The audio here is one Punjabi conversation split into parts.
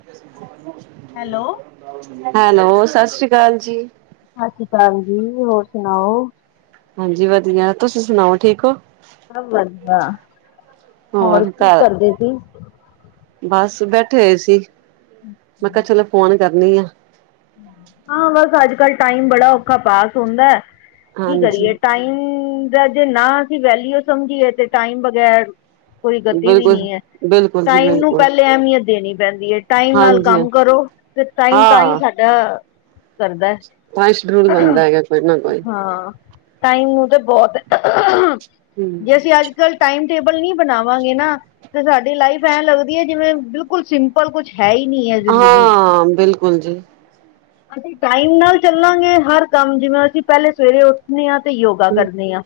[inaudible] [unintelligible] ਹੈਲੋ। ਹੈਲੋ, ਸਤਿ ਸ੍ਰੀ ਕਾਲ ਜੀ ਸਾ ਸੀ, ਕਾਲ ਜੀ, ਹੋਰ ਸੁਣਾਓ? ਹਾਂਜੀ, ਵਧੀਆ। ਤੁਸੀਂ ਸੁਣਾਓ, ਠੀਕ ਔ? ਸਭ ਵਧੀਆ, ਹੋਰ ਕੀ ਕਰਦੇ ਸੀ? ਬਸ, ਬੈਠੇ ਹੋਏ ਸੀ, ਮੈਂ ਕਿਹਾ ਚਲੋ ਫੋਨ, ਕਰਨੀਲਈਏ ਹਾਂ ਬਸ, ਅੱਜ -ਕੱਲ ਟਾਈਮ ਬੜਾ ਔਖਾ, ਪਾਸ ਹੁੰਦਾ ਕੀ ਹਾਂਜੀ ਕਰੀਏ ਟ ਹੂ ਦਾ ਜੇ ਨਾ ਅਸੀਂ ਵੈਲਿਊ ਸਮਝੀ ਏ, ਤੇ ਟਾਈਮ ਬਗੈਰ ਕੋਈ ਗਤੀ ਵੀ, ਬਿਲਕੁਲ ਨਹੀਂ ਹੈ ਬਿਲਕੁਲ ਜੀ ਟਾਈਮ ਨੂੰ ਬਿਲਕੁਲ ਪਹਿਲੇ, ਅਹਿਮੀਅਤ ਦੇਣੀ ਪੈਂਦੀ ਏ, ਟਾਈਮ ਨਾਲ ਹਾਂਜੀ ਹਾਂ ਕੰਮ, ਕਰੋ ਤੇ ਟਾਈਮ ਤਾਂ ਹੀ ਕਿਆ, ਕਰਦਾ ਪੰਜ ਕਰੋੜ ਬਣਦਾ ਹੈਗਾ, ਕੋਈ ਨਾ ਕੋਈ ਹਾਂ ਟਾਈਮ ਨੂੰ ਤਾਂ ਬਹੁਤ, ਹਮ ਜੇ ਅਸੀਂ ਅੱਜ ਜਦ ਟਾਈਮ ਟੇਬਲ ਨੀ ਬਣਾਵਾਂਗੇ ਨਾ, ਤੇ ਸਾਡੀ ਲਾਈਫ ਐਂ ਲੱਗਦੀ ਹੈ ਜਿਵੇਂ ਬਿਲਕੁਲ ਪਰ ਕੁੱਛ ਹੈ, ਨਹੀਂ ਹੈ ਜ਼ਿੰਦਗੀ ਚ ਹਾਂ ਬਿਲਕੁਲ ਜੀ ਹਾਂਜੀ, ਟਾਈਮ ਨਾਲ ਚੱਲਾਂਗੇ, ਹਰ ਕੰਮ ਜਿਵੇਂ ਅਸੀਂ ਪਹਿਲੇ ਸਵੇਰੇ ਉੱਠ ਨਈ ਤਾ ਤੇ ਯੋਗਾ ਕਰਨੇ ਆ,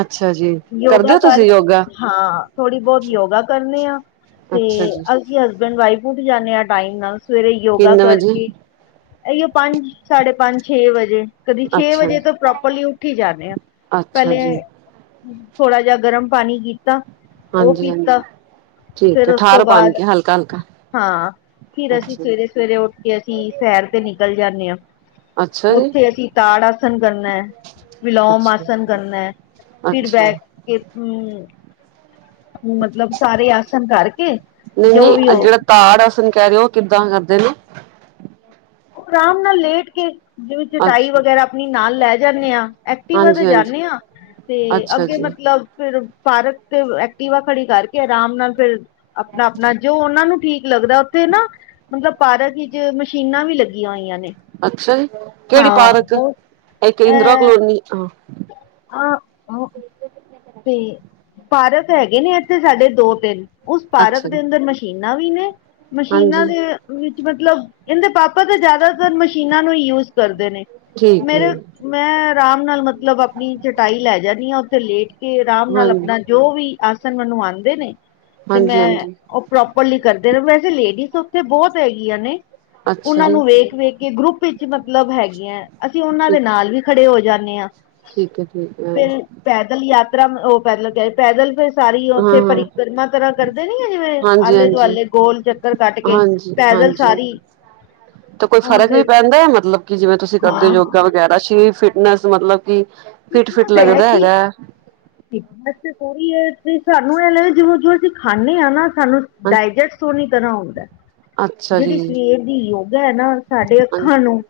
ਅੱਛਾ ਜੀ ਕਰਦੇ ਯੋਗਾ ਹੋ ਤੁਸੀਂ ਯੋਗਾ ਕਰਕੇ ਹਾਂ, ਥੋੜ੍ਹੀ -ਬਹੁਤ ਯੋਗਾ ਕਰਨੇ ਆ ਤੇ ਅੱਛਾ ਜੀ ਅ ਹਸਬੈਂਡ -ਵਾਈਫ ਉੱਠ ਜਾਂਦੇ ਆ ਟਾਈਮ ਨਾਲ, ਸਵੇਰੇ ਯੋਗਾ ਕਿੰਨੇ ਵਜੇ ਕਰਕੇ ਇਓ ਪੰਜ -ਸਾਢੇ ਪੰਜ ਛੇ ਵਜੇ ਕਦੇ ਛੇ ਅੱਛਾ ਵਜੇ ਤੇ ਪ੍ਰੋਪਰਲੀ, ਉੱਠੀ ਜਾਂਦੇ ਆ ਅੱਛਾ ਜੀ ਪਹਿਲੇ ਥੋੜਾ ਜਿਹਾ, ਗਰਮ ਪਾਣੀ ਪੀਤਾ ਉਹ ਹਾਂਜੀ -ਹਾਂਜੀ ਠੀਕ ਫਿਰ ਹੈ ਉਸ ਤੋਂ ਠਾਰ ਪਣ ਬਾਅਦ ਕੇ, ਹਲਕਾ ਹਲਕਾ ਹਾਂ, ਫਿਰ ਅਸੀਂ ਅੱਛਾ ਸਵੇਰੇ- ਸਵੇਰੇ ਉੱਠ ਕੇ ਅਸੀਂ ਸੈਰ ਤੇ ਨਿਕਲ ਜਾਂਦੇ ਹਾਂ ਅੱਛਾ ਜੀ ਉੱਥੇ ਅਸੀਂ, ਤਾੜ ਆਸਣ, ਕਰਨਾ ਵਿਿਲੋਮ ਅੱਛਾ, ਆਸਨ, ਕਰਨਾ ਅੱਛਾ। ਕਿਸ ਨੂੰ ਮਤਲਬ ਸਾਰੇ, ਆਸਣ ਕਰਕੇ, ਜੋ ਵੀ ਉਹ ਤੁਮ ਕਹਿ ਰਹੇ ਹੋ, ਕਿੱਦਾਂ ਕਰਦੇ ਨੇ ਉਹ ਆਰਾਮ ਨਾਲ, ਲੇਟ ਕੇ ਜਿਵੇਂ, ਚੁਟਾਈ ਅੱਛਾ, ਵਗੈਰਾ ਆਪਣੀ ਨਾਲ ਲੈ ਜਾਂਦੇ ਹਾਂ, ਐਕਟਿਵ ਕੇ ਹਾਂਜੀ-ਹਾਂਜੀ ਜਾਂਦੇ ਹਾਂ ਤੇ ਅੱਛਾ ਅੱਗੇ ਜੀ, ਮਤਲਬ ਫਿਰ ਪਾਰਕ ਤੇ, ਐਕਟੀਵਾ ਖੜੀ ਕਰਕੇ ਆਰਾਮ ਨਾਲ, ਫੇਿਰ ਆਪਣਾ ਆਪਣਾ ਜੋ ਉਹਨਾਂ ਨੂੰ ਠੀਕ ਲੱਗਦਾ, ਉੱਥੇ ਨਾ ਮਤਲਬ ਪਾਰਕ ਵਿਚ ਮਸ਼ੀਨਾਂ ਵੀ, ਲੱਗੀਆਂ ਹੋਈਆਂ ਨੇ ਅੱਛਾ ਜੀ, ਕਿਹੜੀ ਹਾਂ ਪਾਰਕ ਬਹੁਤ ਇੱਕ ਇੰਦਰਾ ਕਲੋਨੀ, ਹਾਂ ਆਹ ਓ ਤੇ ਪਾਰਕ ਹੈਗੇ ਨੇ, ਇੱਥੇ ਸਾਡੇ ਦੋ ਤਿੰਨ ਉਸ ਪਾਰਕ, ਅੱਛਾ ਜੀ, ਦੇ ਅੰਦਰ ਮਸ਼ ਮਸ਼ੀਨਾਂ ਵੀ ਨੇ, ਮਸ਼ੀਨਾਂ ਹਾਂਜੀ ਦੇ ਵਿੱਚ ਮਤਲਬ, ਇਹਦੇ ਪਾਪ ਪਤਾ ਜਿਆਦਾਤਰ, ਮਸ਼ੀਨਾਂ ਨੂੰ ਯੂਜ ਕਰਦੇ ਨੇ, ਠੀਕ ਹੈ। ਮੇਰੇ ਮੈਂ ਆਰਾਮ ਨਾਲ ਮਤਲਬ, ਆਪਣੀ ਚਟਾਈ ਲੈ ਜਾਦੀ ਹਾਂ, ਉੱਥੇ ਲੇਟ ਕੇ, ਆਰਾਮ ਨਾਲ ਹਾਂਜੀ, ਆਪਣਾ ਜੋ ਵੀ ਆਸਨ, ਮੈਨੂੰ ਆਉਂਦੇ ਨੇ ਤੇ ਮੈਂ ਹਾਂਜੀ-ਹਾਂਜੀ ਉਹ ਪ੍ਰੋਪਰਲੀ ਕਰਦੇ ਨੇ, ਵੈਸੇ ਲੇਡੀਜ਼ ਉੱਥੇ ਬਹੁਤ ਹੈਗੀਆਂ ਨੇ ਅੱਛਾ ਉਹਨਾਂ ਜੀ ਨੂੰ, ਵੇਖ- ਵੇਖ ਕੇ ਗਰੁੱਪ ਵਿੱਚ ਮਤਲਬ ਹੈਗੀੀਆਂ, ਅਸੀਂ ਉਹਨਾਂ ਠੀਕ ਦੇ ਨਾਲ ਵੀ ਖੜੇ ਹੋ ਜਾਂਦੇ ਹਾਂ, ਠੀਕ ਹੈ ਠੀਕ ਹੈ, ਫਿਰ ਪੈਦਲ ਯਾਤਰਾ ਉਹ ਪੈਦਲ, ਕ ਪੈਦਲ ਫਿਰ ਸਾਰੀ ਉੱਥੇ ਹਾਂ-ਹਾਂ ਪਰਿਕਰਮਾ ਕਰਾ ਕਰਦੇ ਨੀ ਆ ਜਿਵੇਂ ਆਲੇ ਹਾਂਜੀ-ਹਾਂਜੀ, ਦੁਆਲੇ ਗੋਲ ਚੱਕਰ ਕੱਟ ਕੇ ਪੈਦਲ ਹਾਂਜੀ-ਹਾਂਜੀ ਸਾਰੀ। ਤੇ ਕੋਈ ਉਹ ਫ਼ਰਕ ਤੇ ਵੀ ਪੈਂਦਾ ਮਤਲਬ ਕਿ ਜਿਵੇਂ ਤੁਸੀਂ ਹਾਂ ਕਰਦੇ ਹੋ ਯੋਗਾ ਹਾਂ ਵਗੈਰਾ ਸਰੀਰ ਫਿਟਨੈਸ ਮਤਲਬ ਕਿ ਫਿਟ-ਫਿਟ ਕਿਤਨਾ ਹੈ ਲੱਗਦਾ ਕਿ। ਹੈਗਾ? ਉਹੀ ਹੈ ਸਾਨੂੰ ਇਹ ਲੇ ਜੀਵੇ ਕੀ ਅਸੀਂ ਖਾਂਨੇ ਹਾਂ ਨਾ ਸਾਨੂੰ ਡਾਇਜੈਸਟ ਹੋੋਨੀ ਤਰਾਂ ਹੁੰਦਾ ਅੱਛਾ ਜੀ ਜਿਹੜੀ ਸਰੀਰ ਦੀ ਯੋਗਾ ਹੈ ਨਾ ਸਾਡੇ ਹਾਂਜੀ ਅੱਖਾਂ ਨੂੰ,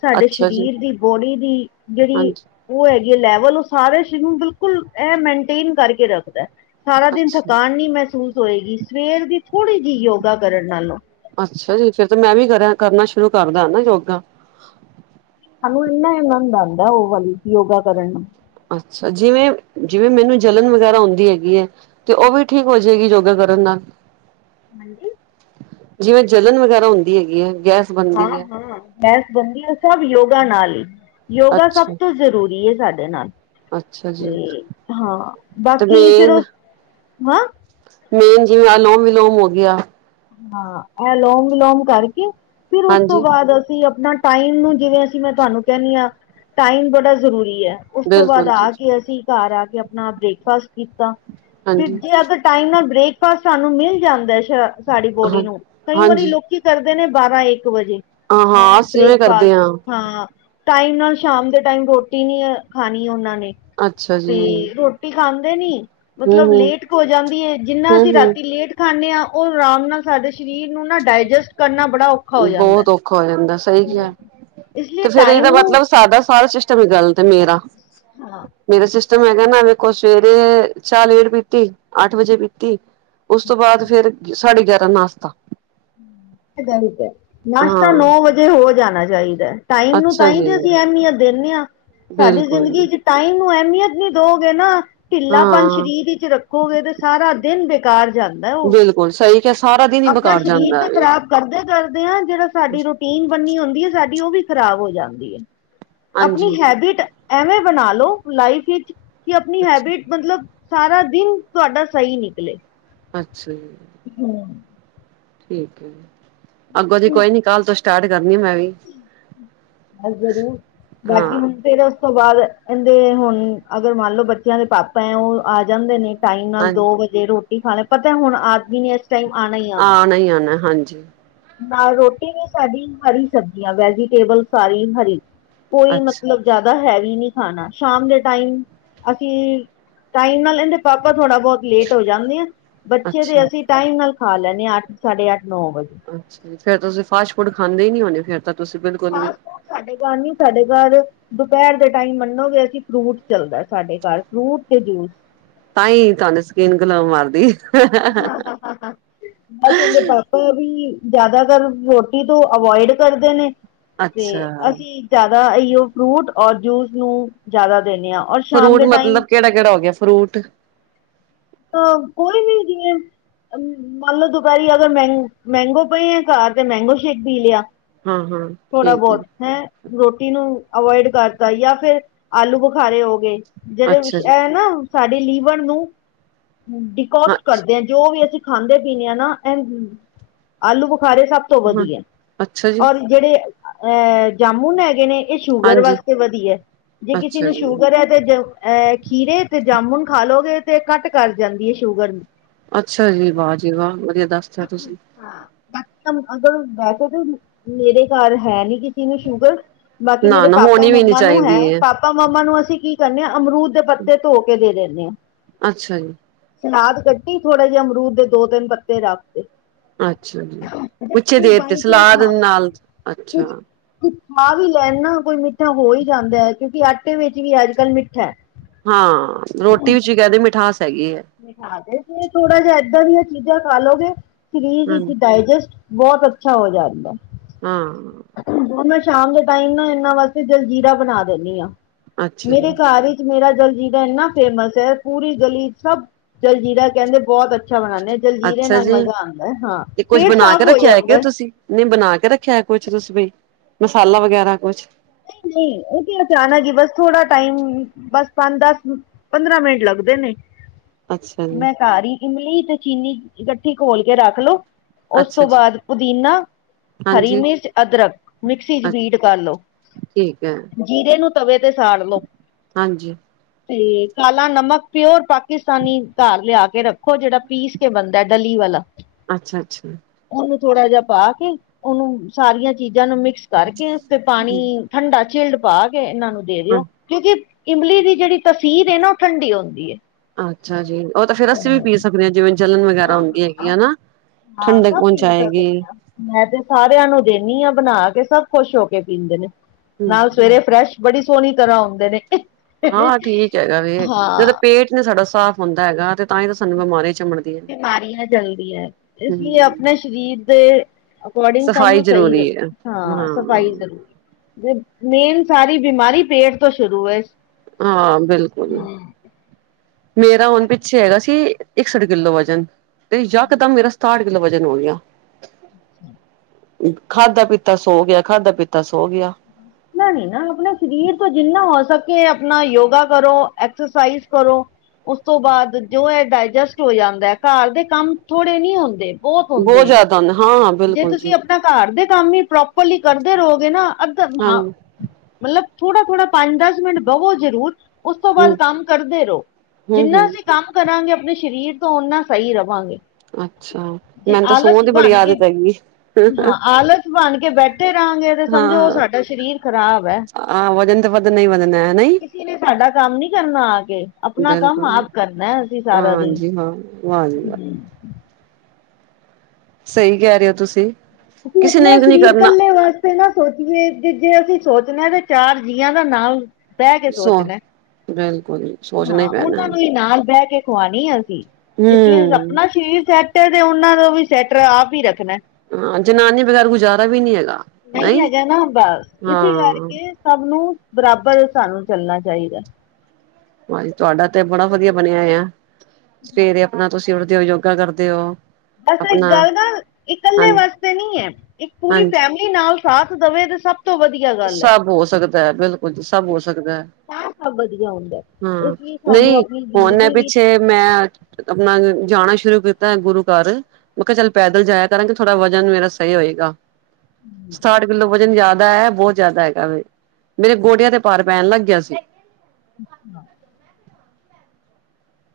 ਸਾਡੇ ਅੱਛਾ ਜੀ ਸਰੀਰ ਦੀ ਬੋਡੀ ਦੀ ਜਿਹੜੀ ਹਾਂਜੀ ਉਹ ਹੈਗੀ ਏ ਲੈਵਲ ਉਹ ਸਾਰੇ ਸ਼ਰੀਰ ਨੂੰ ਬਿਲਕੁਲ ਇਹ ਮੇਨਟੇਨ ਕਰਕੇ ਰੱਖਦਾ। ਸਾਰਾ ਦਿਨ ਅੱਛਾ ਥਕਾਨ ਨੀ ਮਹਿਸੂਸ ਹੋਏਗੀ ਸਵੇਰ ਦੀ ਥੋੜੀ ਜਿਹੀ ਯੋਗਾ ਕਰਨ ਨਾਲੋਂ। ਅੱਛਾ ਜੀ ਫੇਰ ਤੇ ਮੈਂ ਵੀ ਕਰਾ ਕਰਨਾ ਸ਼ੁਰੂ ਕਰਦਾ ਨਾ ਯੋਗਾ। ਸਾਨੂੰ ਇੰਨਾ ਆਨੰਦ ਆਂਦਾ ਉਹ ਵਾਲੀ ਯੋਗਾ ਕਰਨ। ਅੱਛਾ ਜਿਵੇਂ-ਜਿਵੇਂ ਮੈਨੂੰ ਜਲਨ ਵਗੈਰਾ ਹੋਂਦੀ ਹੈਗੀ ਏ। ਤੇ ਉ ਵੀ ਠੀਕ ਹੋ ਜਾਏਗੀ ਯੋਗਾ ਕਰਨ ਨਾਲ? ਹਾਂਜੀ। ਜਿਵੇਂ ਜਲਣ ਵਗੈਰਾ ਹੁੰਦੀ ਹੈਗੀ ਏ ਗੈਸ ਬਣਦੀ ਹਾਂ- ਹੈ ਹਾਂ ਗੈਸ ਬੰਦੀ ਏ ਸਭ ਯੋਗਾ ਨਾਲ ਈ ਯੋਗਾ ਸਭ ਅੱਛਾ ਤੋਂ ਜ਼ਰੂਰੀ ਏ ਸਾਡੇ ਨਾਲ। ਅੱਛਾ ਜੀ ਤੇ ਹਾਂ ਤੇ ਬਾਕੀ ਫੇਰ ਮੇਨ ਓ ਹਾਂ ਮੇਨ ਜਿਵੇਂ ਅਲੋਮ- ਵਿਲੋਮ ਹੋ ਗਿਆ। ਹਾਂ ਏ ਅਲੋਂਮ ਵਿਲੋਮ ਕਰਕੇ ਫੇਰ ਉਸ ਤੋਂ ਹਾਂਜੀ ਬਾਦ ਅਸੀਂ ਆਪਣਾ ਟਾਈਮ ਨੂੰ ਜਿਵੇਂ ਅਸੀਂ ਮੈਂ ਤੁਆਨੂੰ ਕੇਨੀ ਆ ਟਾਈਮ ਬੜਾ ਜ਼ਰੂਰੀ ਏ ਉਸ ਤੋਂ ਬਾਅਦ ਬਿਲਕੁਲ ਜੀ ਆ ਕੇ ਅਸੀਂ ਘਰ ਆ ਕੇ ਆਪਣਾ ਬ੍ਰੇਕਫਾਸਟ ਕੀਤਾ, ਫੇਰ ਹਾਂਜੀ ਜੇ ਅਗਰ ਟਾਈਮ ਨਾਲ ਬ੍ਰੇਕਫਾਸਟ ਸਾਨੂੰ ਮਿਲ ਜਾਂਦਾ ਏ ਸਾਡੀ ਹਾਂ ਬੋਡੀ ਨੂੰ, ਕਈ ਵਾਰੀ ਹਾਂਜੀ ਲੋਕੀ ਕਰਦੇ ਨੇ ਬਾਰਾਂ- ਇੱਕ ਵਜੇ ਹਾਂ ਹਾਂ ਹੈਂ ਅਸੀਂ ਇਵੇਂ ਕਰਦੇ ਬ੍ਰੇਕਫਾਸਟ ਹਾਂ ਟਾਈਮ ਨਾਲ ਸ਼ਾਮ ਦੇ ਟਾਈਮ ਰੋਟੀ ਨੀ ਖਾਣੀ ਉਨਾਂ ਨੇ, ਅੱਛਾ ਤੇ ਜੀ ਰੋ ਰੋਟੀ ਖਾਂਦੇ ਨੀ ਹਮ ਮਤਲਬ ਹਮ ਲੇਟ ਹੋ ਜਾਂਦੀ ਐ ਜਿੰਨਾ ਹਮ ਅਸੀਂ ਹਮ ਰਾਤੀ ਲੇਟ ਖਾਂਨੇ ਆ ਉਹ ਆਰਾਮ ਨਾਲ ਸਾਡੇ ਸਰੀਰ ਨੂੰ ਨਾ ਡਾਇਜੈਸਟ ਕਰਨਾ ਬੜਾ ਔਖਾ ਹੋ ਜਾਂਦਾ ਬੋਤ ਔਖਾ ਹੋ ਜਾਂਦਾ ਸਈ ਹਮ ਕਿਯਾ ਇਸ ਲਈ ਤੇ ਫੇਰ ਇਹਦਾ ਟਾਈਮ ਨੂੰ ਮਤਲਬ ਸਾਦਾ ਸਾਰਾ ਸ਼ਿਸ਼ ਟਮ ਹੀ ਗੱਲਤ ਏ ਮੇਰਾ ਹਾਂ ਮੇਰਾ ਸਿਸਟਮ ਹੈਗਾ ਨਾ ਵੇਖੋ ਸਵੇਰੇ ਚਾਹ ਲੇਟ ਪੀਤੀ ਅੱਠ ਵਜੇ ਪੀਤੀ ਉਸ ਤੋਂ ਬਾਦ ਫੇਰ ਸਾਢੇ ਗਿਆਰਾਂ ਨਾਸਤਾ ਏ ਗਲਤ ਏ ਨਾਸ਼ਤਾ ਹਾਂ ਨੌ ਵਜੇ ਹੋ ਜਾਣਾ ਚਾਈਦਾ ਏ ਟਾਈਮ ਨੂੰ ਅੱਛਾ ਤਾਂਈ ਜੀ ਤੇ ਅਸੀਂ ਅਹਿਮੀਅਤ ਦੇਨੇ ਆ ਸਾਡੀ ਬਿਲਕੁਲ ਜ਼ਿੰਦਗੀ 'ਚ ਟਾਈਮ ਨੂੰ ਅਹਿਮੀਅਤ ਨੀ ਦੋਗੇ ਨਾ ਹਾਂ ਠਿਲਾਪਣ ਸਰੀਰ ਇੰਚ ਰੱਖੋਗੇ ਤੇ ਸਾਰਾ ਦਿਨ ਬੇਕਾਰ ਜਾਂਦਾ ਉ ਤੇ ਕੇ ਸਾਰਾ ਦਿਨ ਈ ਬਕਾਰ ਸ਼ਰੀਰ ਬੀ ਖਰਾਬ। ਕਰਦੇ- ਕਰਦੇ ਆ ਜਿੜਾ ਸਾਡੀ ਰੂਟੀਨ ਬਣੀ ਹੁੰਦੀ ਹੈ ਸਾਡੀ ਉਹ ਵੀ ਖ਼ਰਾਬ ਹੋ ਜਾਂਦੀ ਏ। ਆਪਣੀ ਹਾਂਜੀ ਹੈਬਿਟ ਐਵੇਂ ਬਣਾ ਲੋ ਲਾਈਫ ਵਿੱਚ ਕਿ ਆਪਣੀ ਅੱਛਾ ਹੈਬਿਟ ਮਤਲਬ ਸਾਰਾ ਦਿਨ ਤੁਆਡਾ ਸਈ ਨਿਕਲੇ। ਅੱਛਾ ਜੀ। ਹੂੰ। ਠੀਕ ਹੈ ਜੀ ਅੱਗੋਂ ਤੋ ਕੋਈ ਨੀ ਕੱਲ ਤੋਂ ਸਟਾਰਟ ਕਰਨੀ ਆ ਮੈਂ ਵੀ। ਹਾਂ ਜ਼ਰੂਰ ਹਾਂ ਬਾਕੀ ਹੁਣ ਫੇਰ ਉਸ ਤੋਂ ਬਾਦ ਏਂਦੇ ਹੁਣ ਅਗਰ ਮੰਨ ਲਓ ਬੱਚਿਆਂ ਦੇ ਪਾਪਾ ਐ ਉ ਆ ਜਾਂਦੇ ਨੇ ਟਾਈਮ ਨਾਲ ਹਾਂ ਦੋ ਵਜੇ ਰੋਟੀ ਖਾ ਲੈ ਪਤਾ ਹੁਣ ਆਦਮੀ ਨੇ ਇਸ ਟਾਈਮ ਆਣਾ ਹੀ ਆਣਾ ਈ ਆਣਾ ਹਾਂਜੀ ਨਾਲ ਰੋਟੀ ਵੀ ਸਾਡੀ ਹਰੀ ਸਬਜ਼ੀਆਂ ਵੈਜੀਟੇਬਲ ਸਾਰੀ ਹਰੀ ਕੋਈ ਅੱਛਾ ਮਤਲਬ ਜ਼ਾਦਾ ਹੈਵੀ ਨੀ ਖਾਨਾ ਸ਼ਾਮ ਦੇ ਟਾਈਮ ਅਸੀਂ ਟਾਈਮ ਨਾਲ ਇੰਦੇ ਪਾਪਾ ਥੋੜ੍ਹਾ ਬੋਤ ਲੇਟ ਹੋ ਜਾਂਦੇ ਏ ਬੱਚੇ ਦੇ ਅੱਛਾ ਅਸੀਂ ਟਾਈਮ ਨਾਲ ਖਾ ਲੈਂਨੇ ਆ ਅੱਠ ਸਾਢੇ ਅੱਠ ਨੌ ਵਜੇ ਅੱਛਾ ਫੇਰ ਤਾ ਤੁਸੀਂ ਫਾਸਟ ਫੂਡ ਖਾਂਦੇ ਈ ਨੀ ਹੋਨੇ ਫੇਰ ਤਾਂ ਤੁਸੀਂ ਬਿਲਕੁਲ ਵੀ ਤੁਹਾਡੇ ਘਰ ਨੀ ਸਾਡੇ ਘਰ ਦੁਪੇਰ ਦੇ ਟਾਈਮ ਮੰਨੋਗੇ ਅਸੀਂ ਫਰੂਟ ਚੱਲਦਾ ਏ ਸਾਡੇ ਘਰ ਫਰੂਟ ਤੇ ਜੂਸ ਤਾਂ ਈ ਤੁਹਾਨ ਸਕੀਨ ਗਲੋ ਮਾਰਦੀ ਆਪਾਂ ਵੀ ਜਿਆਦਾਤਰ ਰੋਟੀ ਤੋਂ ਅਵੋਇਡ ਕਰਦੇ ਨੇ ਤੇ ਅੱਛਾ। ਅਸੀਂ ਜ਼ਿਆਦਾ ਐਓਂ ਫਰੂਟ ਔਰ ਜੂਸ ਨੂੰ ਜ਼ਿਆਦਾ ਦੇਿੰਨੇ ਆ ਫਰੂਟ ਮਤਲਬ ਕੇੜਾ ਕੇੜਾ ਹੋ ਗਿਆ ਫਰੂਟ ਤਾ ਕੋਈ ਵੀ ਜਿਵੇਂ ਮੰਨ ਲਓ ਦੁਪਹਿਰੀ ਅਗਰ ਮਹਿੰ ਮਹਿੰਗੋ ਪਏ ਹੈ ਘਰ ਤੇ ਮਹਿੰਗੋ ਸ਼ੇਕ ਪੀ ਲਿਆ ਹਾਂ-ਹਾਂ ਥੋਰਾ ਠੀਕ ਹੈ ਬਹੁਤ ਹੈਂ ਰੋਟੀ ਨੂੰ ਅਵੋਇਡ ਕਰਤਾ ਜਾਂ ਫਿਰ ਆਲੂ ਬੁਖਾਰੇ ਹੋ ਗਏ ਜਿਹੜੇ ਅੱਛਾ ਜੀ। ਇਹ ਨਾ ਸਾਡੀ ਲੀਵਨ ਨੂੰ ਹਾਂ, ਡਿਕੋਸਟ ਕਰਦੇ ਹ ਜੋ ਵੀ ਅਸੀਂ ਖਾਂਦੇ ਪੀਦੇ ਹਾਂ ਨਾ ਆਲੂ ਬੁਖਾਰੇ ਸਭ ਤੋਂ ਹਾਂ ਵਧੀਆ ਅੱਛਾ ਜੀ ਔਰ ਜਿਹੜੇ ਅਹ ਜਾਮੁਨ ਹੈਗੇ ਨੇ, ਇਹ ਸ਼ੂਗਰ ਹਾਂਜੀ ਵਾਸਤੇ ਵਧੀਆ ਜੇ ਕਿਸੇ ਅੱਛਾ ਨੂੰ ਜੀ। ਸ਼ੂਗਰ ਹੈ। ਤੇ ਜ ਅਹ ਖੀਰੇ ਤੇ ਜਾਮੁਨ ਖਾਾਲੋਗੇ ਤੇ ਘੱਟ ਕਰ ਜਾਂਦੀ ਹੈ ਸ਼ੂਗਰ ਨੂੰ ਅੱਛਾ ਜੀ ਵਾਹ ਜੀ ਵਾਹ ਵਧੀਆ ਦੱਸ ਤਾਂ ਤੁਸੀਂ ਹਾਂ ਬਾਕੀ ਅਗਰ ਵੈਸੇ ਤਾਂ ਮੇਰੇ ਘਰ ਹੈ ਨੀ ਕਿ ਇੰਨੀ ਸ਼ੂਗਰ ਬਾਕੀ ਮੇਰੇ ਨਾ-ਨਾ ਪਾਪਾ ਹੋਣੀ ਵੀ ਨੀ ਮਾਮਾ ਨੂੰ ਚਾਹੀਦੀ ਹੈ ਪਾਪਾ ਮਾਮਾ ਨੂੰ ਅਸੀਂ ਕੀ, ਕਰਨੇ ਹਾਂ ਅਮਰੂਦ ਦੇ ਪੱਤੇ ਧੋ ਕੇ ਦੇ ਦਿੰਦੇ ਆ। ਅੱਛਾ ਜੀ, ਸਲਾਦ ਕੱਟੀ ਥੋੜਾ ਜਿਹੇ ਅਮਰੂਦ ਦੇ ਦੋ ਤਿੰਨ ਪੱਤੇ ਰੱਖਤੇ ਅੱਛਾ ਜੀ ਵਿੱਚ ਦੇ ਤੇ ਚਾਂਸ ਸਲਾਦ ਹਾਂ ਨਾਲ ਅੱਛਾ ਕੁਛ ਖਾ ਵੀ ਲੈਣ ਨਾ ਕੋਈ ਮਿੱਠਾ ਹੋ ਹੀ ਜਾਂਦਾ ਹੈ ਕਿਉਂਕਿ ਆਟੇ ਵਿੱਚ ਵੀ ਅੱਜ ਕੱਲ੍ਹ ਮਿੱਠਾ ਹੈ ਹਾਂ ਰੋਟੀ ਵਿੱਚ ਹੀ ਕਹਿਦੇ ਮਿਠਾਸ ਹੈਗੀ ਹੈ ਹਾ ਜੈ ਥੋੜਾ ਜਿਹਾ ਏਦਾਂ ਦੀਆਂ ਚੀਜ਼ਾਂ ਖਾਾਲੋਗੇ ਸਰੀਰ ਹਾਂ, ਵਿੱਚ ਡਾਇਜਸਟ ਬਹੁਤ ਅੱਛਾ ਹੋ ਜਾਂਦਾ ਹਾਂ ਹ ਮੈਂ ਸ਼ਾਮ ਦੇ ਟਾਈਮ ਨਾ ਇਹਨਾਂ ਵਾਸਤੇ ਜਲਜੀਰਾ ਬਣਾ ਦਿੰਦੀ ਹਾਂ ਅੱਛਾ ਜੀ। ਮੇਰੇ ਘਰ ਵਿੱਚ ਮੇਰਾ ਜਲ ਜੀਰਾ ਇੰਨਾ ਫੇਮਸ ਹੈ ਪੂਰੀ ਗਲੀ ਸਭ ਜਲਜੀੀਰਾ ਕਹਿੰਦੇ ਬਹੁਤ ਅੱਛਾ ਬਣਾਨੇ ਆ ਜਲਜੀਰੇ ਅੱਛਾ ਨਾਲ ਜੀ ਮਜ਼ਾ ਆਉਦਾ ਹੈ ਹਾਂ ਤੇ ਕੁੱਝ ਪੇਟ ਬਣਾ ਕੇ ਸਾਫ਼ ਹੋ ਰੱਖਿਆ ਹੈ ਜਾਦਾ ਕਿ ਏ ਤੁਸੀਂ ਨਹੀਂ ਬਣਾ ਕੇ ਰੱਖਿਆ ਕੁਛ ਤੁਸੀ ਬੀ ਮਸਾਲਾ ਵਗੈਰਾ ਕੁਛ ਨਹੀਂ ਨਹੀਂ ਉਹ ਤੇ ਅਚਾਨਕ ਹੀ ਬਸ ਥੋੜਾ ਟਾਈਮ ਬਸ ਪੰਜ ਦਸ ਪੰਦਰਾਂ ਮਿੰਟ ਲੱਗਦੇ ਨੇ ਅੱਛਾ ਜੀ ਮੈਂ ਘਾਰ ਹੀ ਇਮਲੀ ਤੇ ਚੀਨੀ ਇਕੱਠੀ ਖੋਲ ਕੇ ਰੱਖ ਲੋੋ ਉਸ ਅੱਛਾ ਤੋਂ ਜੀ ਬਾਅਦ ਪੁਦੀਨਾ ਹਰੀ ਹਾਂਜੀ ਮਿਰਚ ਅਦਰਕ ਮਿਕਸੀ ਚ ਅ ਬੀਟ ਕਰ ਲੋ ਠੀਕ ਹੈ ਜੀਰੇ ਨੂੰ ਤਵੇ ਤੇ ਸਾੜ ਲਓ ਹਾਂਜੀ ਤੇ ਕਾਲਾ ਨਮਕ ਪਿਓਰ ਪਾਕਿਸਤਾਨੀ ਘਾਰ ਲਿਆ ਕੇ ਰੱਖੋ ਜਿਹੜਾ ਪੀਸ ਕੇ ਬਣਦਾ ਡਲੀ ਵਾਲਾ ਅੱਛਾ- ਅੱਛਾ -ਅੱਛਾ ਉਹਨੂੰ ਥੋੜਾ ਜਿਹਾ ਪਾ ਕੇ, ਉਹਨੂੰ ਸਾਰੀਆਂ ਚੀਜ਼ਾਂ ਨੂੰ ਮਿਕਸ ਕਰਕੇ, ਫਿਰ ਪਾਣੀ ਹ ਤੇ ਠੰਡਾ ਝਿਲਡ ਪਾ ਕੇ, ਇਹਨਾਂ ਨੂੰ ਦੇ ਦਿਓ ਕਿਉਂਕਿ, ਇਮਲੀ ਦੀ ਜਿਹੜੀ ਤਸੀਰ ਹੈ ਨਾ, ਉਹ ਠੰਡੀ ਹੁੰਦੀ ਹੈ ਅੱਛਾ ਜੀ, ਉਹ ਤਾਂ ਫਿਰ ਅਸੀ ਵੀ ਪੀ ਸਕਦੇ ਜਿਵੇਂ ਜਲਣ ਵਗੈਰਾ ਹਾਂ ਹੁੰਦੀ ਹਾਂ ਹੈਗੀ ਨਾ, ਹਾਂ ਠੰਡਕ ਸਭ ਪੀ ਪਹੁੰਚਾਏਗੀ ਸਕਦੇ ਆ ਮੈਂ ਤੇ ਸਾਰਿਆਂ ਨੂੰ ਦਿੰਦੀ ਹਾਂ ਬਣਾ ਕੇ, ਸਭ ਖੁਸ਼ ਹੋ ਕੇ ਪੀਂਦੇ ਨੇ, ਹਮ ਨਾਲੇ ਸਵੇਰੇ ਫਰੈਸ਼ ਬੜੀ ਸੋਹਣੀ ਤਰ੍ਹਾਂ ਹੁੰਦੇ ਨੇ ਹਾਂ ਠੀਕ ਹੈਗਾ ਵੇ, ਜਦੋਂ ਹਾਂ ਪੇਟ ਨਹੀ ਸਾਡਾ ਸਾਫ਼ ਹੁੰਦਾ ਹੈਗਾ ਤੇ ਤਾਂ ਹੀ ਤਾਂ ਸਾਨੂੰ ਬਿਮਾਰੀ ਚਿਮਣ ਬਿਮਾਰੀ ਹੈ ਜਲਦੀ ਹੈ, ਇਸ ਲਈ ਹਮ ਆਪਣੇ ਸਰੀਰ ਦੇ ਅਕੋਰਡਿੰਗ ਸਫ਼ਾਈ ਸਾਨੂੰ ਸਹੀ, ਜ਼ਰੂਰੀ ਹੈ ਹਾਂ ਸਫ਼ਾਈ ਕਰਨੀ ਮੇ ਮੇਨ ਸਾਰੀ ਬਿਮਾਰੀ ਪੇਟ ਤੋਂ ਸ਼ੁਰੂ ਏ ਹਾਂ, ਬਿਲਕੁਲ-ਬਿਲਕੁਲ ਮੇਰਾ ਹੁਣ ਪਿੱਛੇ ਹੈਗਾ ਸੀ ਇੱਕਸ ਸਠ ਕਿੱਲੋ ਵਜਨ ਤੇ ਯਕਦਮ ਮੇਰਾ ਸਤਾਠ ਕਿੱਲੋ ਵਜਨ ਹੋ ਗਿਆਂ ਖਾਧਾ ਪੀਤਾ ਸੋ ਗਿਆ ਖਾਧਾ ਪੀਤਾ ਸੋ ਗਿਆ ਐਨਾ ਨੀ, ਆਪਣੇ ਸਰੀਰ ਤੋਂ ਜਿੰਨਾ ਹੋ ਸਕੇ ਆਪਣਾ ਯੋਗਾ ਕਰੋ, ਐਕਸਰਸਾਈਜ਼ ਕਰੋ। ਉਸ ਤੋਂ ਬਾਅਦ ਜੋ ਇਹ ਡਾਇਜਸਟ ਹੋ ਜਾਂਦਾ ਹੈ, ਘਰ ਦੇ ਕੰਮ ਥੋੜੇ ਨਹੀਂ ਹੁੰਦੇ। ਹੁੰਦੇ ਬਹੁਤ ਹੈ ਜ਼ਿਆਦਾ ਨਾ, ਹਾਂ। ਜੇ ਬਿਲਕੁਲ ਤੁਸੀਂ ਜੀ ਆਪਣੇ ਘਰ ਦੇ ਕੰਮ ਹੀ ਪ੍ਰੋਪਰਲੀ ਕਰਦੇ ਰਹੋਗੇ ਨਾ, ਅੱਧ ਹਾਂ ਹਾਂਜੀ ਮਤਲਬ ਥੋੜਾ- ਥੋੜਾ ਪੰਜ ਦਸ ਮਿੰਟ ਬਹਵੋ ਜ਼ਰੂਰ ਉਸ ਤੋਂ ਬਾਅਦ ਹਮ ਕੰਮ ਕਰਦੇ ਰਹੋ, ਹਮ ਜਿੰਨਾ ਹਮ ਅਸੀਂ ਕੰਮ ਕਰਾਂਗੇ ਆਪਣੇ, ਸਰੀਰ ਤੋਂ ਓਨਾ ਸਹੀ ਰਵਾਂਗੇ। ਅੱਛਾ, ਜੇ ਮੈਨੂੰ ਤਾਂ ਸੋਂਹ ਆਲਸ ਦੀ ਬੜੀ ਬਣ ਆਦਤ ਕੇ ਹੈਗੀ। ਹਾਂ ਆਲਸ ਬਣ ਕੇ ਬੈਠੇ ਰਹਾਂਗੇ, ਤੇ ਸਮਝੋ ਸਾਡਾ ਸਰੀਰ ਖ਼ਰਾਬ ਹੈ। ਆਂ ਵਜਨ ਤਾਂ ਵਧਣ ਹੀ ਵਧਨ ਨਹੀ ਦੇਣਾ ਨਹੀ। ਕਿਸੀ ਨੇ ਸਾਡਾ ਕੰਮ ਨੀ ਕਰਨਾ ਆ ਕੇ। ਆਪਣਾ ਕੰਮ ਬਿਲਕੁਲ ਆਪ ਕਰਨਾ ਅਸੀਂ ਸਾਰਾ ਦਿਨ, ਹਾਂਜੀ ਹਾਂ ਵਾਹ ਜੀ ਵਾਹ ਹਮ। ਸਹੀ ਕਹਿ ਰਹੇ ਤੁਸੀਂ। ਅਸੀਂ ਕਿਸੇ ਆਪਣਾ ਨੇ ਨੀ ਸਰੀਰ ਕਰਨਾ ਇਕੱਲੇ ਵਾਸ ਇਕੱਲੇ ਨਾ ਸੋਚੀਏ ਜੇ, ਜੇ ਅਸੀਂ ਸੋਚਦੇ ਹਾਂ, ਤੇ ਚਾਰ ਜੀਆਂ ਦਾ ਨਾਮ ਬਹਿ ਕੇ ਸੋ ਸੋਚਣਾ। ਬਿਲਕੁਲ ਜੀ। ਹਾਂ, ਉਹਨਾਂ ਨੂੰ ਨਾਲ ਬਹਿ ਕੇ ਖਵਾਣੀ ਅਸੀਂ। ਇਸ ਲਈ ਹਮ ਆਪਣਾ ਸਰੀਰ ਸੈੱਟ ਹੈ, ਤੇ ਉਹਨਾਂ ਦਾ ਵੀ ਸੈੱਟ ਆਪ ਹੀ ਰੱਖਣਾ। ਹਾਂ, ਜਨਾਨੀ ਬਗੈਰ ਗੁਜ਼ਾਰਾ ਵੀ ਨੀ ਹੈਗਾ। ਨਹੀਂ ਹੈਗਾ ਨਾ ਬਸ, ਇਸੀ ਹਾਂ ਕਰਕੇ ਸਭ ਨੂੰ, ਬਰਾਬਰ ਸਾਨੂੰ ਚੱਲਣਾ ਚਾਹੀਦਾ। ਹਾਂਜੀ ਤੁਹਾਡਾ ਤੇ ਬੜਾ ਵਧੀਆ ਬਣਿਆ ਹੋਇਆ, ਸਵੇਰੇ ਆਪਣਾ ਤੁਸੀਂ ਉੱਠਦੇ ਹੋ ਯੋਗਾ ਕਰਦੇ ਹੋ। ਬਸ ਇੱਕ ਆਪਣਾ ਗੱਲ ਨਾਲ, ਹਾਂ ਇਕੱਲੇ ਵਾਸਤੇ ਨੀ ਹੈ, ਇੱਕ ਪੂਰੀ ਹਾਂਜੀ ਫੈਮਲੀ ਪਤੀ ਨਾਲ ਸਾਥ ਦੇਵੇ ਤੇ ਸਭ ਤੋਂ ਵਧੀਆ ਗੱਲ ਹੈ ਸਭ ਹੋ ਸਕਦਾ ਹੈ, ਬਿਲਕੁਲ ਜੀ ਸਭ ਹੋ ਸਕਦਾ ਹੈ। ਤਾਂ ਸਭ ਵਧੀਆ ਹੁੰਦਾ ਇਸ ਹਮ, ਲਈ ਸਾਨੂੰ ਨਹੀਂ ਆਪਣੀ ਹੁਣ ਐ ਜ਼ਿੰਦਗੀ ਵਿੱਚ ਪਿੱਛੇ ਮੈਂ, ਅੱਜ ਆਪਣਾ ਜਾਣਾ ਸ਼ੁਰੂ ਕੀਤਾ ਗੁਰੂ ਘਰ। ਮੈਂ ਕਿਹਾ ਚੱਲ ਪੈਦਲ ਜਾਇਆ ਕਰਾਂਗੀ, ਥੋੜ੍ਹਾ ਵਜਨ ਮੇਰਾ ਸਹੀ ਹੋਏਗਾ। ਸਤਾਠ ਕਿੱਲੋ ਵਜਨ ਜ਼ਿਆਦਾ ਹੈ, ਬਹੁਤ ਜ਼ਿਆਦਾ ਹੈਗਾ ਵੀ, ਮੇਰੇ ਗੋਡਿਆਂ ਤੇ ਪਾਰ ਪੈਣ ਲੱਗ ਗਿਆ ਸੀ। ਅੱ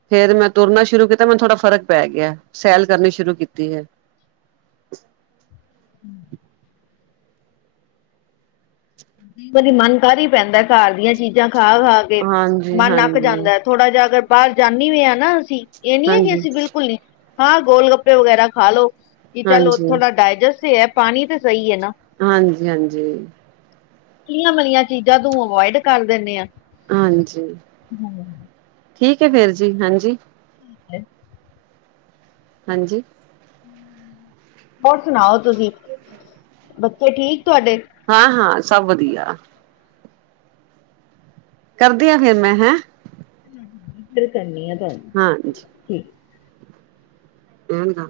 ਫੇਰ ਮੈਂ ਤੁਰਨਾ ਸ਼ੁਰੂ ਕੀਤਾ ਮੈਨੂੰ ਥੋੜਾ ਫਰਕ ਪੈ ਗਿਆ, ਸੈਲ ਕਰਨੀ ਸ਼ੁਰੂ ਕੀਤੀ ਹੈ। ਹੁਂ। ਕ ਵਾਰੀ ਮਨ ਕਾਲੀ ਪੈਂਦਾ ਘਰ ਦੀਆਂ ਚੀਜ਼ਾਂ ਖਾ ਖਾ ਕੇ, ਹਾਂਜੀ ਮਨ ਅੱਕ ਹਾਂਜੀ ਜਾਂਦਾ। ਥੋੜਾ ਜਿਹਾ ਅਗਰ ਬਾਹਰ ਜਾਂਨੇ ਵੀ ਹਾਂ ਨਾ ਅਸੀਂ, ਏ ਨੀ ਹੈ ਕਿ ਹਾਂਜੀ ਅਸੀਂ ਬਿਲਕੁਲ ਬਿਲਕੁਲ ਨੀ, ਹਾਂ ਗੋਲ ਗੱਪੇ ਵਗੈਰਾ ਖਾ ਲੋ, ਕਿ ਚੱਲ ਹਾਂਜੀ, ਥੋ੍ਹਾ ਡਾਇਜਸਟ ਹੀ ਹੈ। ਪਾਣੀ ਤਾਂ ਸਹੀ ਹੈ ਨਾ। ਹਾਂਜੀ, ਹਾਂਜੀ। ਤਲੀਆਂ ਮਲੀਆਂ ਚੀਜ਼ਾਂ ਤੂੰ, ਅਵੋਇਡ ਕਰ ਦਿੰਦੇ ਆ। ਹਾਂਜੀ, ਠੀਕ ਹੈ ਫਿਰ ਜੀ, ਹਾਂਜੀ। ਹਾਂਜੀ। ਹੋਰ ਸੁਣਾਓ ਤੁਸੀਂ, ਬੱਚੇ ਠੀਕ ਤੁਹਾਡੇ। ਹਾਂ, ਹਾਂ ਸਭ ਵਧੀਆ। ਕਰਦੀ ਆ ਫੇਿਰ ਮੈਂ, ਹੈਂ ਫਿਰ ਕਰਨੀ ਤੁਹਾਨੂੰ ਹਾਂਜੀ। ਠੀਕ। ਚੰਗਾ।